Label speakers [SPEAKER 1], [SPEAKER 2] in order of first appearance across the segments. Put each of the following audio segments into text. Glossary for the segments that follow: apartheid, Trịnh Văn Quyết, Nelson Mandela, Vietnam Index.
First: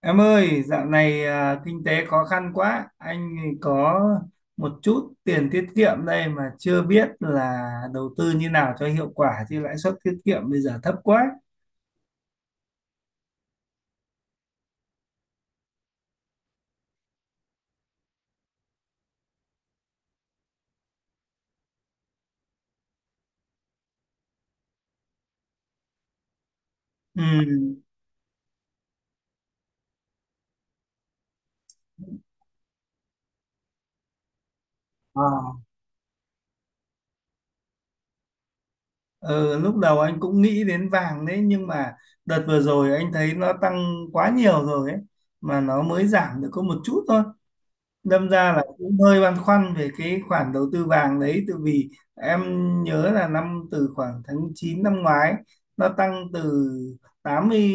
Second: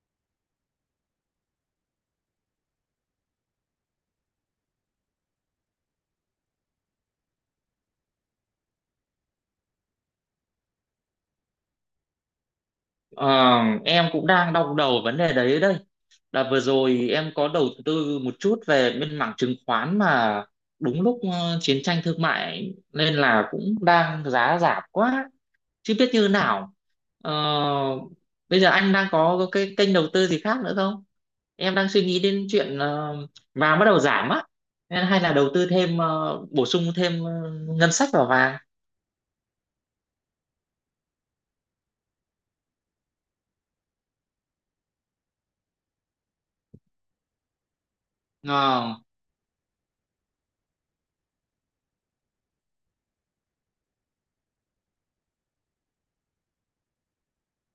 [SPEAKER 1] Em ơi, dạo này à, kinh tế khó khăn quá, anh có một chút tiền tiết kiệm đây mà chưa biết là đầu tư như nào cho hiệu quả, chứ lãi suất tiết kiệm bây giờ thấp quá.
[SPEAKER 2] Ờ, em cũng đang đau đầu vấn đề đấy đây. Là vừa rồi em có đầu tư một chút về bên mảng chứng khoán mà đúng lúc chiến tranh thương mại nên là cũng đang giá giảm quá, chứ biết như nào.
[SPEAKER 1] Ừ.
[SPEAKER 2] Ờ, Bây giờ anh đang có cái kênh đầu tư gì khác nữa không? Em đang suy nghĩ đến chuyện vàng bắt đầu giảm á, nên hay
[SPEAKER 1] Ờ.
[SPEAKER 2] là đầu tư thêm bổ sung thêm ngân sách vào vàng.
[SPEAKER 1] Ờ, lúc đầu anh cũng nghĩ đến vàng đấy, nhưng mà đợt vừa rồi anh thấy nó tăng quá nhiều rồi ấy, mà nó mới giảm được có một chút thôi, đâm ra là
[SPEAKER 2] Ờ,
[SPEAKER 1] cũng hơi băn khoăn về cái khoản đầu tư vàng đấy. Tại vì em nhớ là năm từ khoảng tháng 9 năm ngoái nó tăng từ tám mươi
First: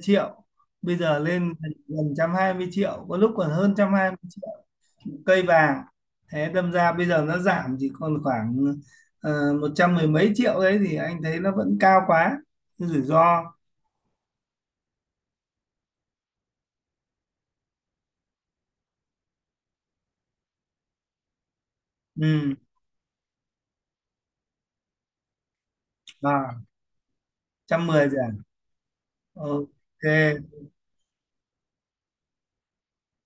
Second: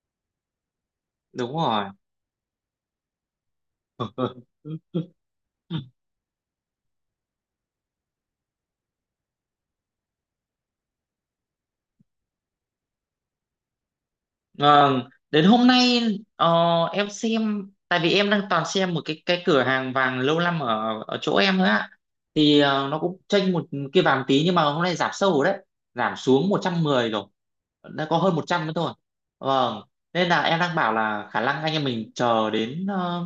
[SPEAKER 1] triệu bây giờ lên
[SPEAKER 2] đúng
[SPEAKER 1] gần
[SPEAKER 2] rồi.
[SPEAKER 1] 120 triệu, có lúc còn hơn 120 triệu cây vàng. Thế đâm ra bây giờ nó giảm chỉ còn khoảng 100 mười mấy triệu đấy, thì anh thấy nó vẫn cao quá, cái rủi ro.
[SPEAKER 2] Vâng, đến hôm nay ờ, em xem tại vì em đang toàn xem một cái cửa hàng vàng lâu năm ở ở chỗ em nữa ạ.
[SPEAKER 1] Ừ.
[SPEAKER 2] Thì nó cũng chênh một kia vàng tí nhưng mà hôm nay giảm sâu rồi đấy, giảm
[SPEAKER 1] À,
[SPEAKER 2] xuống một
[SPEAKER 1] một
[SPEAKER 2] trăm mười rồi.
[SPEAKER 1] trăm mười
[SPEAKER 2] Đã có
[SPEAKER 1] rồi
[SPEAKER 2] hơn một
[SPEAKER 1] à?
[SPEAKER 2] trăm nữa thôi.
[SPEAKER 1] Ok.
[SPEAKER 2] Vâng, nên là em đang bảo là khả năng anh em mình chờ đến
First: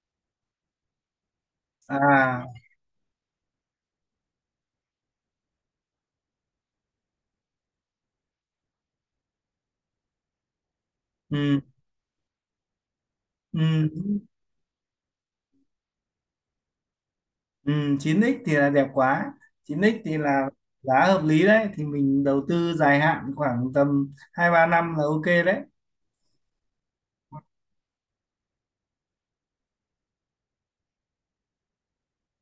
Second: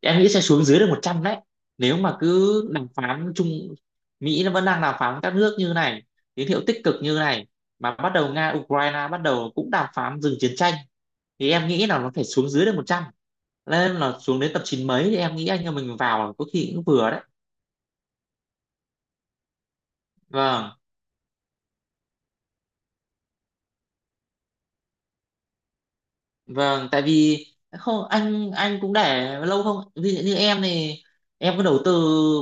[SPEAKER 2] em nghĩ sẽ xuống dưới được 100 đấy. Nếu mà
[SPEAKER 1] À.
[SPEAKER 2] cứ đàm phán chung Mỹ nó vẫn đang đàm phán với các nước như này, tín hiệu tích cực như này mà bắt đầu Nga Ukraine bắt đầu cũng đàm phán dừng chiến tranh thì
[SPEAKER 1] Ừ,
[SPEAKER 2] em nghĩ là nó phải xuống dưới được một trăm, nên là
[SPEAKER 1] ừ.
[SPEAKER 2] xuống đến tập chín mấy thì em nghĩ anh em mình vào có khi cũng vừa đấy.
[SPEAKER 1] Ừ, 9x thì là đẹp quá, chín x thì là
[SPEAKER 2] Vâng,
[SPEAKER 1] giá hợp lý đấy, thì mình đầu tư dài hạn khoảng tầm hai ba năm là ok đấy.
[SPEAKER 2] vâng, tại vì không anh cũng để lâu không, ví dụ như em này em cứ đầu tư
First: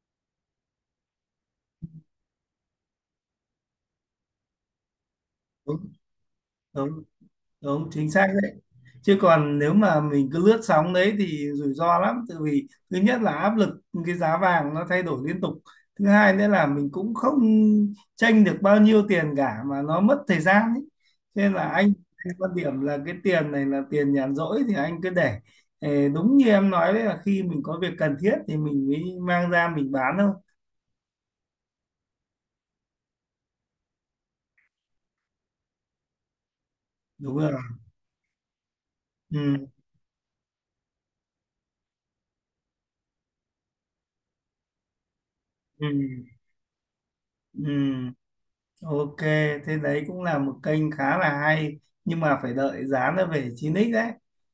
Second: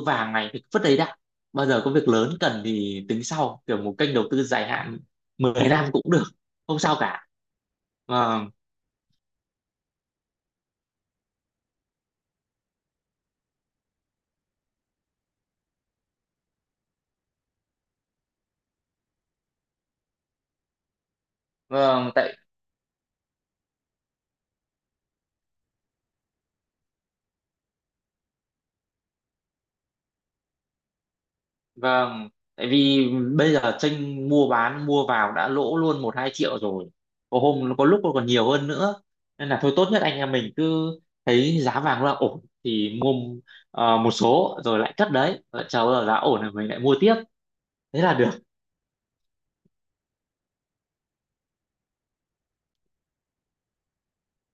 [SPEAKER 2] vàng này thì vứt đấy đã, bao giờ có việc lớn cần thì tính sau, kiểu một kênh đầu tư dài hạn mười
[SPEAKER 1] đúng.
[SPEAKER 2] năm cũng được, không
[SPEAKER 1] Đúng.
[SPEAKER 2] sao cả.
[SPEAKER 1] Đúng chính xác
[SPEAKER 2] Vâng,
[SPEAKER 1] đấy. Chứ còn nếu mà mình cứ lướt sóng đấy thì rủi ro lắm, tại vì thứ nhất là áp lực, cái giá vàng nó thay đổi liên tục. Thứ hai nữa là mình cũng không tranh được bao nhiêu tiền cả, mà nó mất thời gian ấy. Cho nên là anh
[SPEAKER 2] vâng,
[SPEAKER 1] anh quan điểm là cái tiền này là tiền nhàn rỗi, thì anh cứ để. Ờ, đúng như em nói đấy, là khi mình có việc cần thiết thì mình mới mang ra mình bán thôi.
[SPEAKER 2] Vâng, tại vì bây giờ tranh mua bán mua vào đã lỗ luôn 1-2 triệu rồi.
[SPEAKER 1] Đúng
[SPEAKER 2] Có
[SPEAKER 1] rồi.
[SPEAKER 2] hôm có lúc nó còn nhiều hơn nữa. Nên là
[SPEAKER 1] Ừ,
[SPEAKER 2] thôi tốt nhất anh em mình cứ thấy giá vàng là ổn thì mua một số rồi lại cất đấy, lại chờ
[SPEAKER 1] ừ,
[SPEAKER 2] bao giờ giá ổn rồi mình lại mua tiếp.
[SPEAKER 1] ừ.
[SPEAKER 2] Thế là được.
[SPEAKER 1] Ok, thế đấy cũng là một kênh khá là hay, nhưng mà phải đợi giá nó về chín x đấy.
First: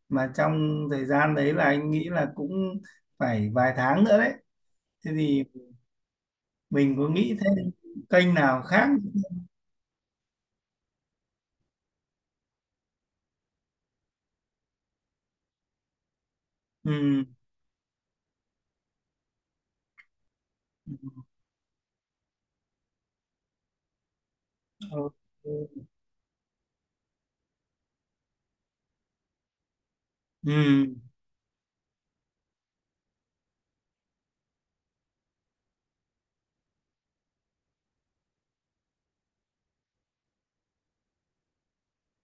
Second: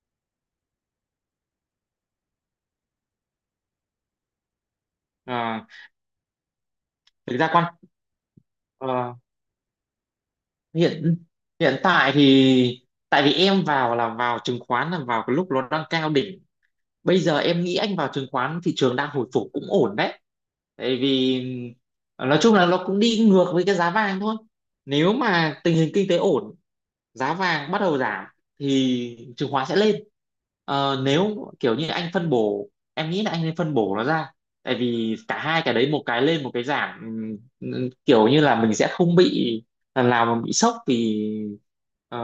[SPEAKER 1] Mà trong thời gian đấy là anh nghĩ là cũng phải vài tháng nữa đấy. Thế thì
[SPEAKER 2] À,
[SPEAKER 1] mình có nghĩ
[SPEAKER 2] thực ra con
[SPEAKER 1] thêm kênh nào khác?
[SPEAKER 2] ờ, hiện hiện tại thì tại vì em vào là vào chứng khoán là vào cái lúc nó đang cao đỉnh, bây
[SPEAKER 1] Ừ.
[SPEAKER 2] giờ em nghĩ anh vào chứng khoán thị trường đang hồi phục cũng ổn đấy, tại vì nói chung là nó cũng đi ngược với cái giá vàng thôi.
[SPEAKER 1] Ừ.
[SPEAKER 2] Nếu
[SPEAKER 1] Ừ.
[SPEAKER 2] mà tình hình kinh tế ổn giá vàng bắt đầu giảm thì chứng khoán sẽ lên.
[SPEAKER 1] Ừ.
[SPEAKER 2] Nếu kiểu như anh phân bổ em nghĩ là anh nên phân bổ nó ra, tại vì cả hai cái đấy một cái lên một cái giảm, kiểu như là mình sẽ không bị lần nào mà bị sốc vì ờ,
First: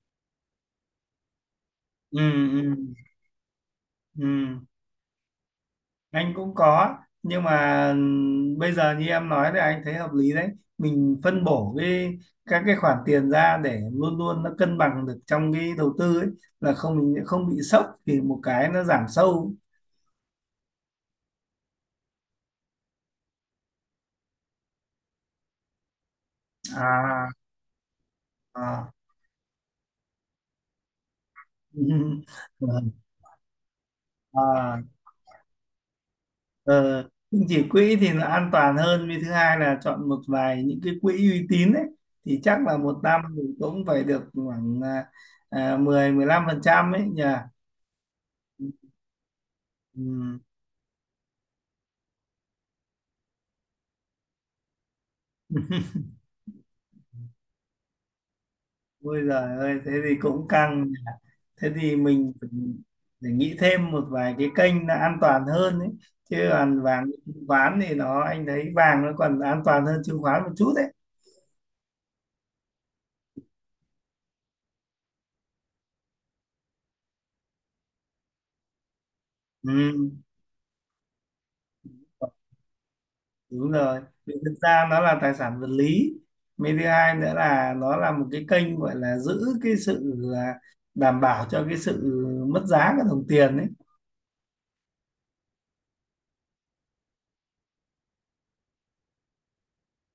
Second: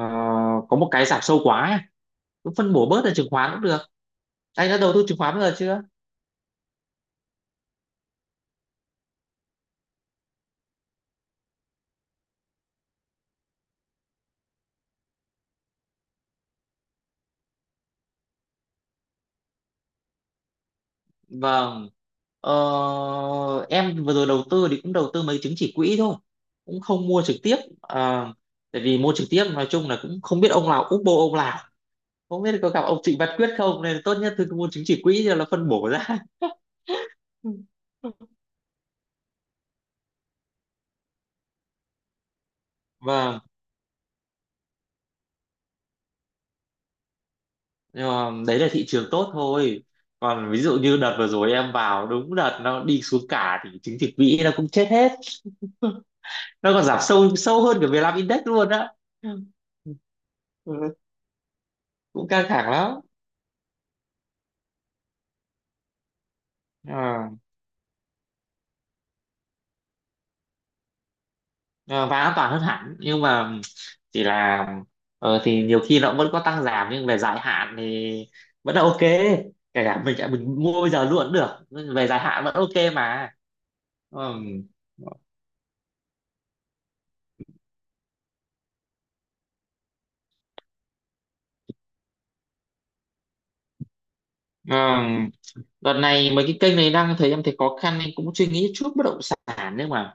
[SPEAKER 2] có một cái giảm sâu quá ấy.
[SPEAKER 1] Ừ.
[SPEAKER 2] Cứ phân
[SPEAKER 1] Ừ.
[SPEAKER 2] bổ bớt ra chứng khoán cũng được.
[SPEAKER 1] Ừ.
[SPEAKER 2] Anh đã đầu tư chứng khoán bao giờ chưa?
[SPEAKER 1] Anh cũng có, nhưng mà bây giờ như em nói thì anh thấy hợp lý đấy. Mình phân bổ các cái khoản tiền ra để luôn luôn nó cân bằng được trong cái đầu tư ấy, là không mình không bị sốc thì một cái nó giảm sâu.
[SPEAKER 2] Vâng. Ờ, em vừa rồi đầu tư thì cũng đầu tư mấy chứng chỉ quỹ thôi, cũng không mua
[SPEAKER 1] À.
[SPEAKER 2] trực tiếp. Ờ, Tại
[SPEAKER 1] À.
[SPEAKER 2] vì mua trực tiếp nói chung là cũng không biết ông nào úp bô ông nào, không biết có gặp ông Trịnh Văn Quyết không, nên tốt nhất thì cứ mua
[SPEAKER 1] à.
[SPEAKER 2] chứng chỉ quỹ cho nó phân bổ ra.
[SPEAKER 1] Ờ, Nhưng chỉ quỹ thì là an toàn hơn, vì thứ hai là chọn một vài những cái quỹ uy tín ấy, thì chắc là một năm
[SPEAKER 2] Vâng,
[SPEAKER 1] thì cũng phải được khoảng 10 15 phần trăm ấy nhỉ.
[SPEAKER 2] nhưng mà đấy là thị trường tốt thôi.
[SPEAKER 1] Ừ.
[SPEAKER 2] Còn ví dụ như đợt vừa rồi em vào đúng đợt nó đi xuống cả thì chứng chỉ quỹ nó cũng chết hết. Nó còn giảm sâu sâu hơn cả Vietnam Index luôn á.
[SPEAKER 1] Ôi giời ơi, thế thì cũng
[SPEAKER 2] Ừ,
[SPEAKER 1] căng nhỉ. Thế thì
[SPEAKER 2] cũng
[SPEAKER 1] mình
[SPEAKER 2] căng
[SPEAKER 1] phải,
[SPEAKER 2] thẳng lắm.
[SPEAKER 1] phải nghĩ thêm một vài cái kênh là an toàn hơn ấy. Chứ còn vàng
[SPEAKER 2] Ờ.
[SPEAKER 1] chứng khoán thì anh thấy vàng nó còn an toàn hơn chứng khoán một chút đấy.
[SPEAKER 2] Ờ, và an toàn hơn hẳn nhưng mà chỉ là thì nhiều khi nó vẫn có tăng giảm nhưng về dài hạn thì vẫn là ok, kể cả
[SPEAKER 1] Ừ,
[SPEAKER 2] mình mua bây giờ luôn cũng được nhưng về dài hạn vẫn ok mà.
[SPEAKER 1] đúng rồi. Vì
[SPEAKER 2] Ừm.
[SPEAKER 1] thực ra nó là tài sản vật lý. Mấy thứ hai nữa là nó là một cái kênh gọi là giữ cái sự đảm bảo cho cái sự mất giá của đồng tiền ấy.
[SPEAKER 2] Ừm, Đợt này mấy cái kênh này đang thấy em thấy khó khăn nên cũng suy nghĩ chút bất động sản, nhưng mà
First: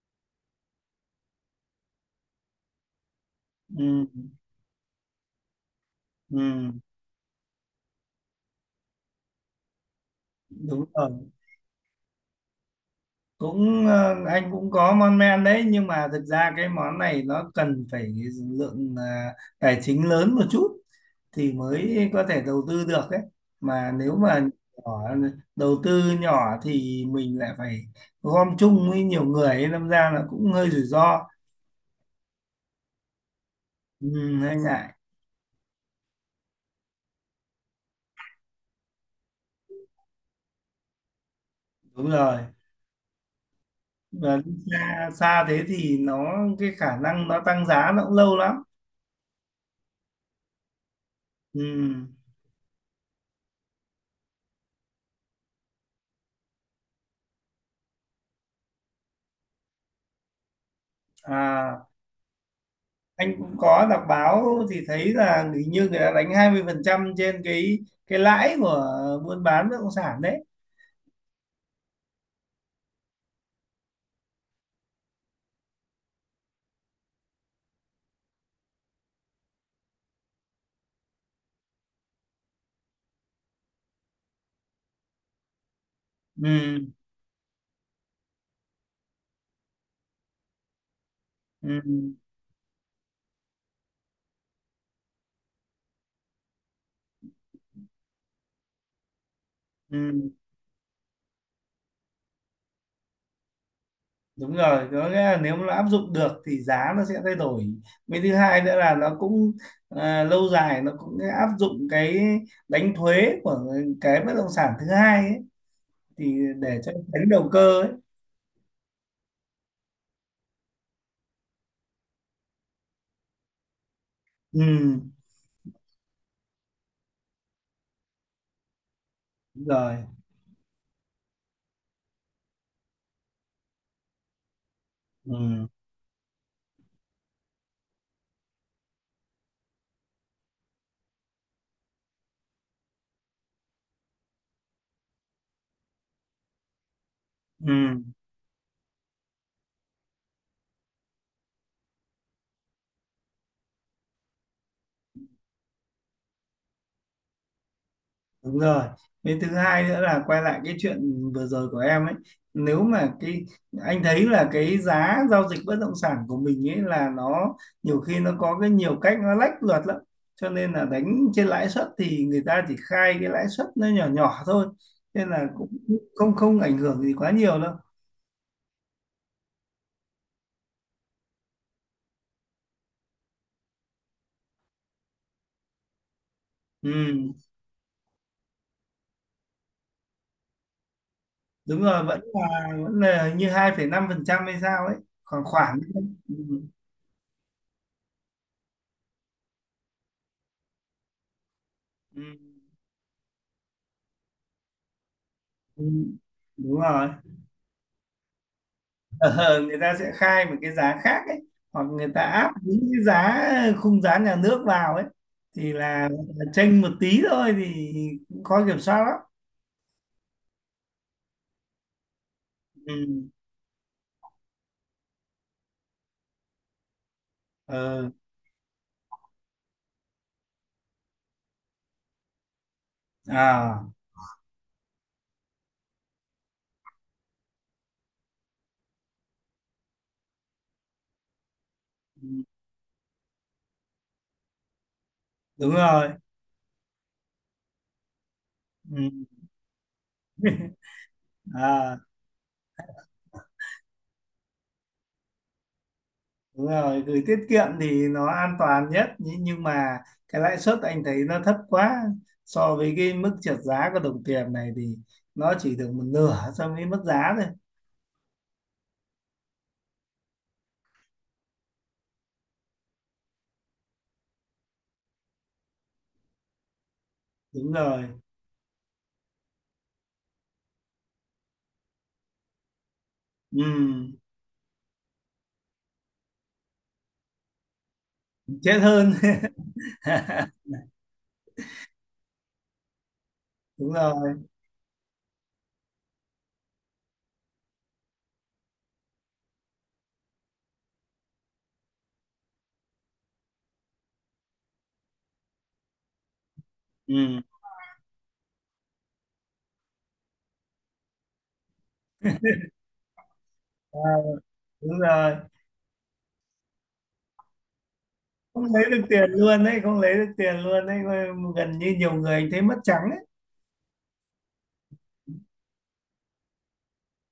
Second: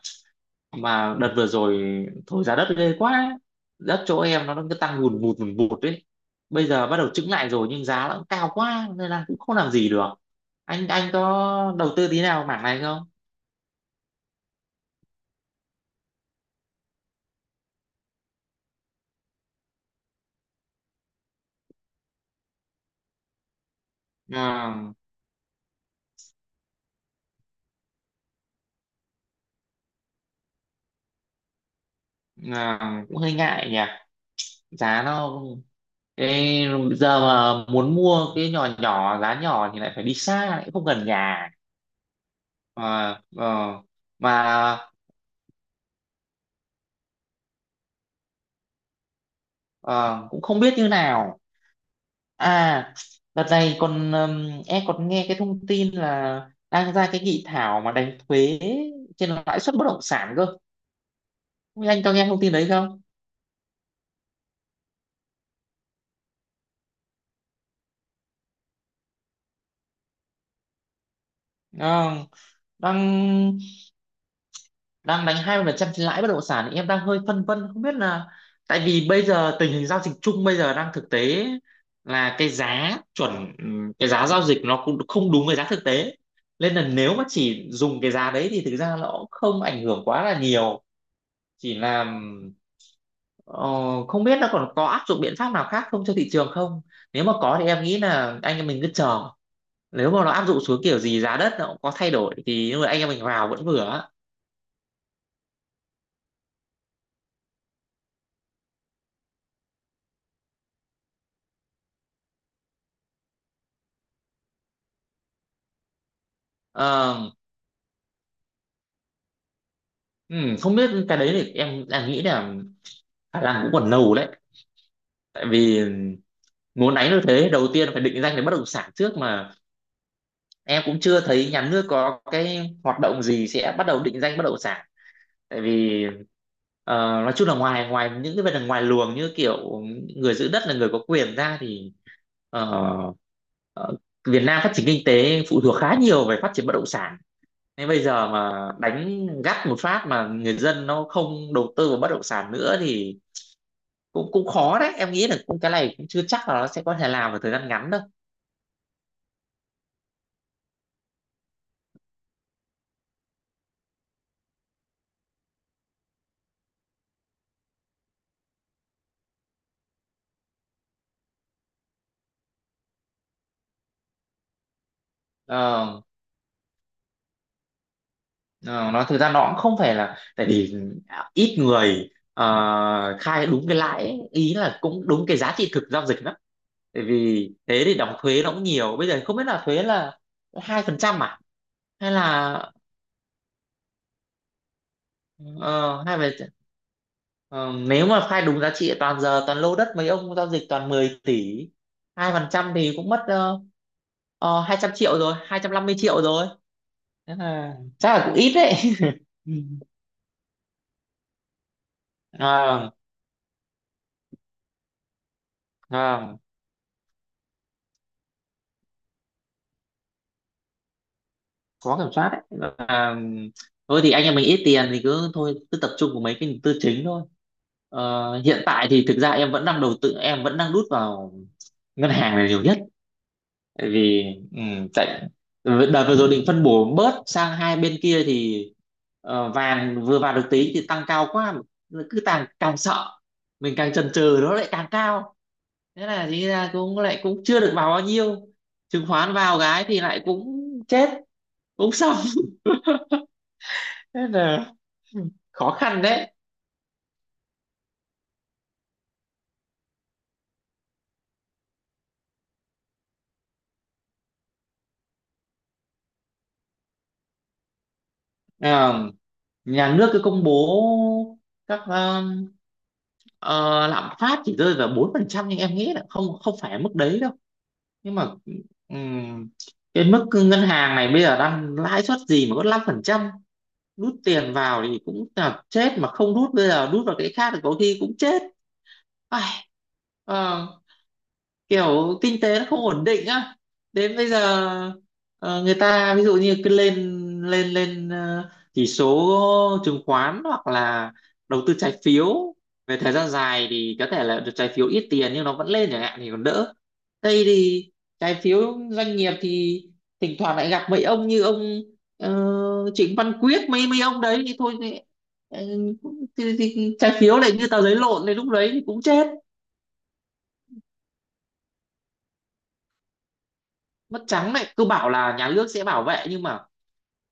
[SPEAKER 2] đợt vừa rồi thổi giá đất ghê quá. Đất
[SPEAKER 1] Ừ,
[SPEAKER 2] chỗ em nó cứ tăng hùn vụt đấy, bây
[SPEAKER 1] ừ,
[SPEAKER 2] giờ bắt đầu chững lại rồi nhưng giá nó cũng cao quá nên là cũng không làm gì được.
[SPEAKER 1] đúng
[SPEAKER 2] Anh
[SPEAKER 1] rồi.
[SPEAKER 2] có đầu tư tí nào mảng này không?
[SPEAKER 1] Cũng anh cũng có mon men đấy, nhưng mà thực ra cái món này nó cần phải lượng tài chính lớn một chút thì mới có thể đầu tư được ấy. Mà nếu mà nhỏ,
[SPEAKER 2] à,
[SPEAKER 1] đầu tư nhỏ thì mình lại phải gom chung với nhiều người ấy, đâm ra là cũng hơi rủi ro.
[SPEAKER 2] Cũng hơi ngại nhỉ.
[SPEAKER 1] Ừ, hơi ngại.
[SPEAKER 2] Giá nó cái giờ mà muốn mua cái nhỏ nhỏ giá nhỏ thì lại phải đi xa, lại không gần nhà,
[SPEAKER 1] Đúng rồi.
[SPEAKER 2] mà ờ, mà
[SPEAKER 1] Và đi xa xa thế thì cái khả năng nó tăng giá nó cũng lâu lắm.
[SPEAKER 2] ờ, cũng không biết như nào.
[SPEAKER 1] Ừ.
[SPEAKER 2] À, đợt này còn em còn nghe cái thông tin là đang ra cái nghị thảo mà đánh thuế trên lãi suất bất động sản cơ. Không
[SPEAKER 1] À,
[SPEAKER 2] biết anh có nghe thông tin đấy không?
[SPEAKER 1] anh cũng có đọc báo, thì thấy là hình như người ta đánh 20% trên cái lãi của buôn bán bất động sản đấy.
[SPEAKER 2] Ờ, đang đang đánh 20% trên lãi bất động sản thì em đang hơi phân vân không biết là, tại vì bây giờ tình hình giao dịch chung bây giờ đang thực tế là cái giá chuẩn, cái giá giao dịch nó cũng không đúng với giá thực tế. Nên
[SPEAKER 1] Ừ,
[SPEAKER 2] là nếu mà chỉ dùng cái giá đấy thì thực ra nó cũng không ảnh hưởng quá là nhiều, chỉ là.
[SPEAKER 1] ừ,
[SPEAKER 2] Ờ, Không biết nó còn có áp dụng biện pháp nào khác không cho thị trường không? Nếu mà có thì em nghĩ là anh em mình cứ chờ. Nếu mà nó
[SPEAKER 1] ừ.
[SPEAKER 2] áp dụng xuống kiểu gì giá đất nó cũng có thay đổi thì lúc đấy anh em mình vào vẫn vừa á.
[SPEAKER 1] Đúng rồi, có nghĩa là nếu mà nó áp dụng được thì giá nó sẽ thay đổi. Với thứ hai nữa là nó cũng lâu dài nó cũng áp dụng cái đánh thuế của cái bất động sản thứ hai ấy, thì để cho
[SPEAKER 2] Ờ,
[SPEAKER 1] tránh đầu cơ ấy.
[SPEAKER 2] Không biết cái đấy thì em nghĩ là khả năng cũng còn lâu đấy.
[SPEAKER 1] Ừ,
[SPEAKER 2] Tại vì muốn đánh được thế đầu tiên phải định danh về bất động sản trước, mà
[SPEAKER 1] đúng rồi.
[SPEAKER 2] em cũng chưa thấy nhà nước có cái hoạt động gì sẽ bắt đầu định danh bất động sản, tại
[SPEAKER 1] Ừ,
[SPEAKER 2] vì ờ, nói chung là ngoài ngoài những cái vấn đề ngoài luồng như kiểu người giữ đất là người có quyền ra thì ờ, ờ, Việt Nam phát triển kinh tế phụ thuộc khá nhiều về phát triển bất động sản,
[SPEAKER 1] ừ.
[SPEAKER 2] nên bây giờ mà đánh gắt một phát mà người dân nó không đầu tư vào bất động sản nữa thì cũng cũng khó đấy, em nghĩ là cũng cái này cũng chưa chắc là nó sẽ có thể làm vào thời gian ngắn đâu.
[SPEAKER 1] Đúng rồi. Cái thứ hai nữa là quay lại cái chuyện vừa rồi của em ấy. Nếu mà anh thấy là cái giá giao dịch bất động sản của mình ấy, là nó nhiều khi nó có cái nhiều cách nó lách luật lắm. Cho nên là đánh trên lãi suất thì người ta chỉ khai cái lãi suất nó nhỏ nhỏ thôi. Nên là cũng
[SPEAKER 2] Ờ,
[SPEAKER 1] không không ảnh hưởng gì quá nhiều đâu.
[SPEAKER 2] Ờ, nó thực ra nó cũng không phải là, tại vì ít người khai đúng cái lãi ấy. Ý là cũng đúng cái giá trị thực giao dịch lắm, tại
[SPEAKER 1] Ừ,
[SPEAKER 2] vì thế thì đóng thuế nó cũng nhiều. Bây giờ không biết là thuế là 2% à
[SPEAKER 1] đúng rồi,
[SPEAKER 2] hay
[SPEAKER 1] vẫn
[SPEAKER 2] là
[SPEAKER 1] là vẫn là hình như 2,5% hay sao ấy, khoảng khoảng.
[SPEAKER 2] ờ, hai phần
[SPEAKER 1] Ừ.
[SPEAKER 2] ờ, nếu mà khai đúng giá trị toàn giờ toàn lô đất mấy ông giao dịch toàn 10 tỷ,
[SPEAKER 1] Ừ.
[SPEAKER 2] 2% thì cũng mất 200 triệu rồi hai trăm
[SPEAKER 1] Ừ,
[SPEAKER 2] năm mươi triệu rồi,
[SPEAKER 1] đúng rồi.
[SPEAKER 2] thế là chắc là cũng ít đấy.
[SPEAKER 1] Ờ, người ta sẽ khai một cái giá khác ấy, hoặc người ta áp đúng cái giá khung giá nhà nước vào ấy, thì là
[SPEAKER 2] À,
[SPEAKER 1] là chênh một tí thôi, thì cũng khó kiểm soát lắm.
[SPEAKER 2] khó kiểm soát đấy. Và
[SPEAKER 1] Ừ.
[SPEAKER 2] thôi thì anh em mình ít tiền thì cứ thôi cứ tập trung vào mấy cái tư chính thôi.
[SPEAKER 1] Ờ.
[SPEAKER 2] Hiện tại thì thực ra em vẫn đang đầu tư, em vẫn đang đút vào ngân hàng là nhiều nhất,
[SPEAKER 1] À.
[SPEAKER 2] tại vì ừ, tại đợt vừa rồi định phân bổ bớt sang hai bên kia thì vàng vừa vào được tí thì tăng cao quá, cứ
[SPEAKER 1] Ừ,
[SPEAKER 2] càng càng sợ mình càng chần chừ nó lại càng cao,
[SPEAKER 1] đúng
[SPEAKER 2] thế
[SPEAKER 1] rồi.
[SPEAKER 2] là thì ra cũng lại cũng chưa được vào bao nhiêu. Chứng
[SPEAKER 1] Ừ.
[SPEAKER 2] khoán vào cái thì lại cũng chết, cũng
[SPEAKER 1] À,
[SPEAKER 2] sợ, thế là ừ, khó khăn đấy.
[SPEAKER 1] đúng rồi, gửi tiết kiệm thì nó an toàn nhất nhưng mà cái lãi suất anh thấy nó thấp quá, so với cái mức trượt giá của đồng tiền này thì nó chỉ được một nửa so với mức giá thôi.
[SPEAKER 2] À, nhà nước cứ công bố các ờ, lạm phát chỉ rơi vào 4% nhưng em nghĩ là không không phải mức đấy đâu.
[SPEAKER 1] Đúng rồi.
[SPEAKER 2] Nhưng mà ừm, cái mức ngân hàng này bây giờ đang lãi suất gì mà có 5%,
[SPEAKER 1] Ừ.
[SPEAKER 2] rút tiền vào thì cũng là chết, mà không rút bây giờ rút vào cái khác thì có khi cũng chết.
[SPEAKER 1] Chết hơn.
[SPEAKER 2] Ai, ờ, kiểu kinh tế nó không ổn định á.
[SPEAKER 1] đúng
[SPEAKER 2] Đến bây
[SPEAKER 1] rồi.
[SPEAKER 2] giờ người ta ví dụ như cứ lên lên lên ờ, chỉ số chứng khoán hoặc là đầu tư trái phiếu, về thời gian dài thì có thể là được trái phiếu ít tiền nhưng nó vẫn lên chẳng hạn thì còn đỡ.
[SPEAKER 1] Ừ.
[SPEAKER 2] Đây thì trái phiếu doanh nghiệp thì thỉnh thoảng lại gặp mấy ông như ông ờ, Trịnh Văn Quyết, mấy
[SPEAKER 1] À,
[SPEAKER 2] mấy ông đấy thì thôi
[SPEAKER 1] đúng
[SPEAKER 2] thì,
[SPEAKER 1] rồi.
[SPEAKER 2] ờ, thì, trái phiếu lại như tờ giấy lộn thì lúc
[SPEAKER 1] Không
[SPEAKER 2] đấy thì
[SPEAKER 1] lấy được
[SPEAKER 2] cũng chết.
[SPEAKER 1] tiền luôn đấy, không lấy được tiền luôn đấy. Gần như nhiều người anh thấy mất trắng ấy.
[SPEAKER 2] Mất trắng đấy, cứ bảo là nhà nước sẽ bảo vệ nhưng mà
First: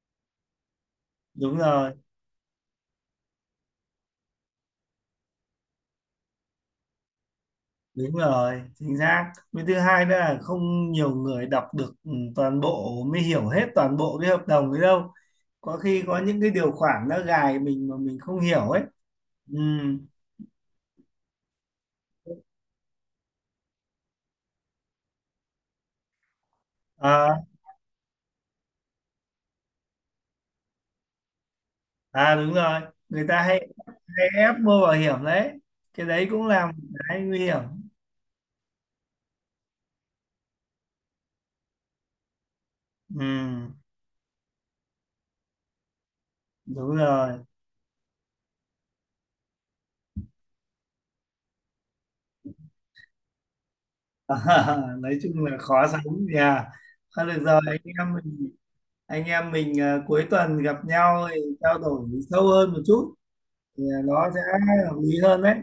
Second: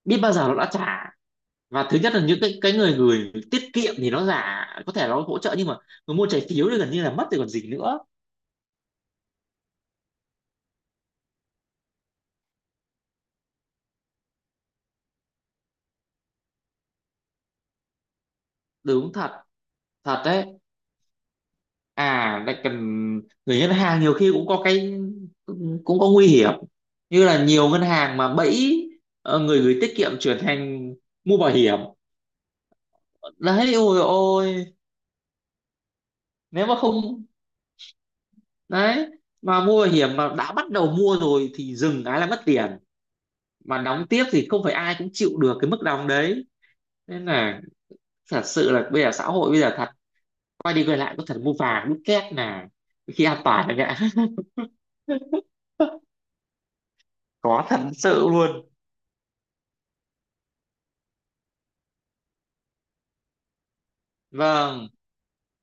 [SPEAKER 2] biết bao giờ nó đã trả.
[SPEAKER 1] Đúng
[SPEAKER 2] Và
[SPEAKER 1] rồi.
[SPEAKER 2] thứ nhất là những cái người người tiết kiệm thì nó giả có thể nó hỗ trợ, nhưng mà người mua trái phiếu thì gần như là mất rồi còn gì nữa.
[SPEAKER 1] Đúng rồi, chính xác. Với thứ hai nữa là không nhiều người đọc được toàn bộ mới hiểu hết toàn bộ cái hợp đồng ấy đâu. Có khi có những cái điều khoản nó gài mình mà mình không hiểu ấy.
[SPEAKER 2] Đúng thật,
[SPEAKER 1] Ừ.
[SPEAKER 2] thật đấy. À lại cần người ngân hàng nhiều khi cũng có cái cũng có nguy hiểm, như
[SPEAKER 1] À.
[SPEAKER 2] là nhiều ngân hàng mà bẫy người gửi tiết kiệm chuyển thành mua bảo hiểm.
[SPEAKER 1] À, đúng rồi, người ta hay
[SPEAKER 2] Đấy ôi
[SPEAKER 1] hay ép
[SPEAKER 2] ôi,
[SPEAKER 1] mua bảo hiểm đấy, cái đấy cũng là
[SPEAKER 2] nếu
[SPEAKER 1] một
[SPEAKER 2] mà
[SPEAKER 1] cái
[SPEAKER 2] không
[SPEAKER 1] nguy hiểm.
[SPEAKER 2] đấy mà mua bảo hiểm mà đã bắt đầu mua rồi thì dừng cái là mất tiền,
[SPEAKER 1] Ừ,
[SPEAKER 2] mà đóng tiếp thì không phải ai cũng chịu được cái mức đóng đấy.
[SPEAKER 1] đúng
[SPEAKER 2] Nên
[SPEAKER 1] rồi.
[SPEAKER 2] là thật sự là bây giờ xã hội bây giờ thật, quay đi quay lại có thật mua vàng đúc két là khi an toàn là ngã.
[SPEAKER 1] nói chung là khó sống nhà. Thôi được rồi,
[SPEAKER 2] Có thật
[SPEAKER 1] anh em
[SPEAKER 2] sự
[SPEAKER 1] mình
[SPEAKER 2] luôn.
[SPEAKER 1] anh em mình à, cuối tuần gặp nhau thì trao đổi sâu hơn một chút, thì nó sẽ
[SPEAKER 2] Vâng,
[SPEAKER 1] hợp lý hơn đấy.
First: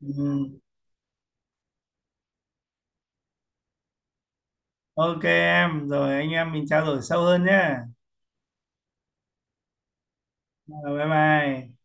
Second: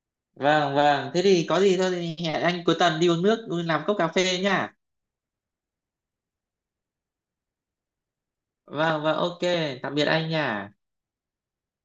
[SPEAKER 1] Ừ.
[SPEAKER 2] vâng, vâng, thế thì có gì thôi thì hẹn anh cuối tuần đi uống nước đi làm cốc cà phê nha.
[SPEAKER 1] Ok em, rồi anh em mình trao đổi sâu hơn nhé.
[SPEAKER 2] Vâng, vâng, ok, tạm biệt anh nha.
[SPEAKER 1] Rồi, bye bye.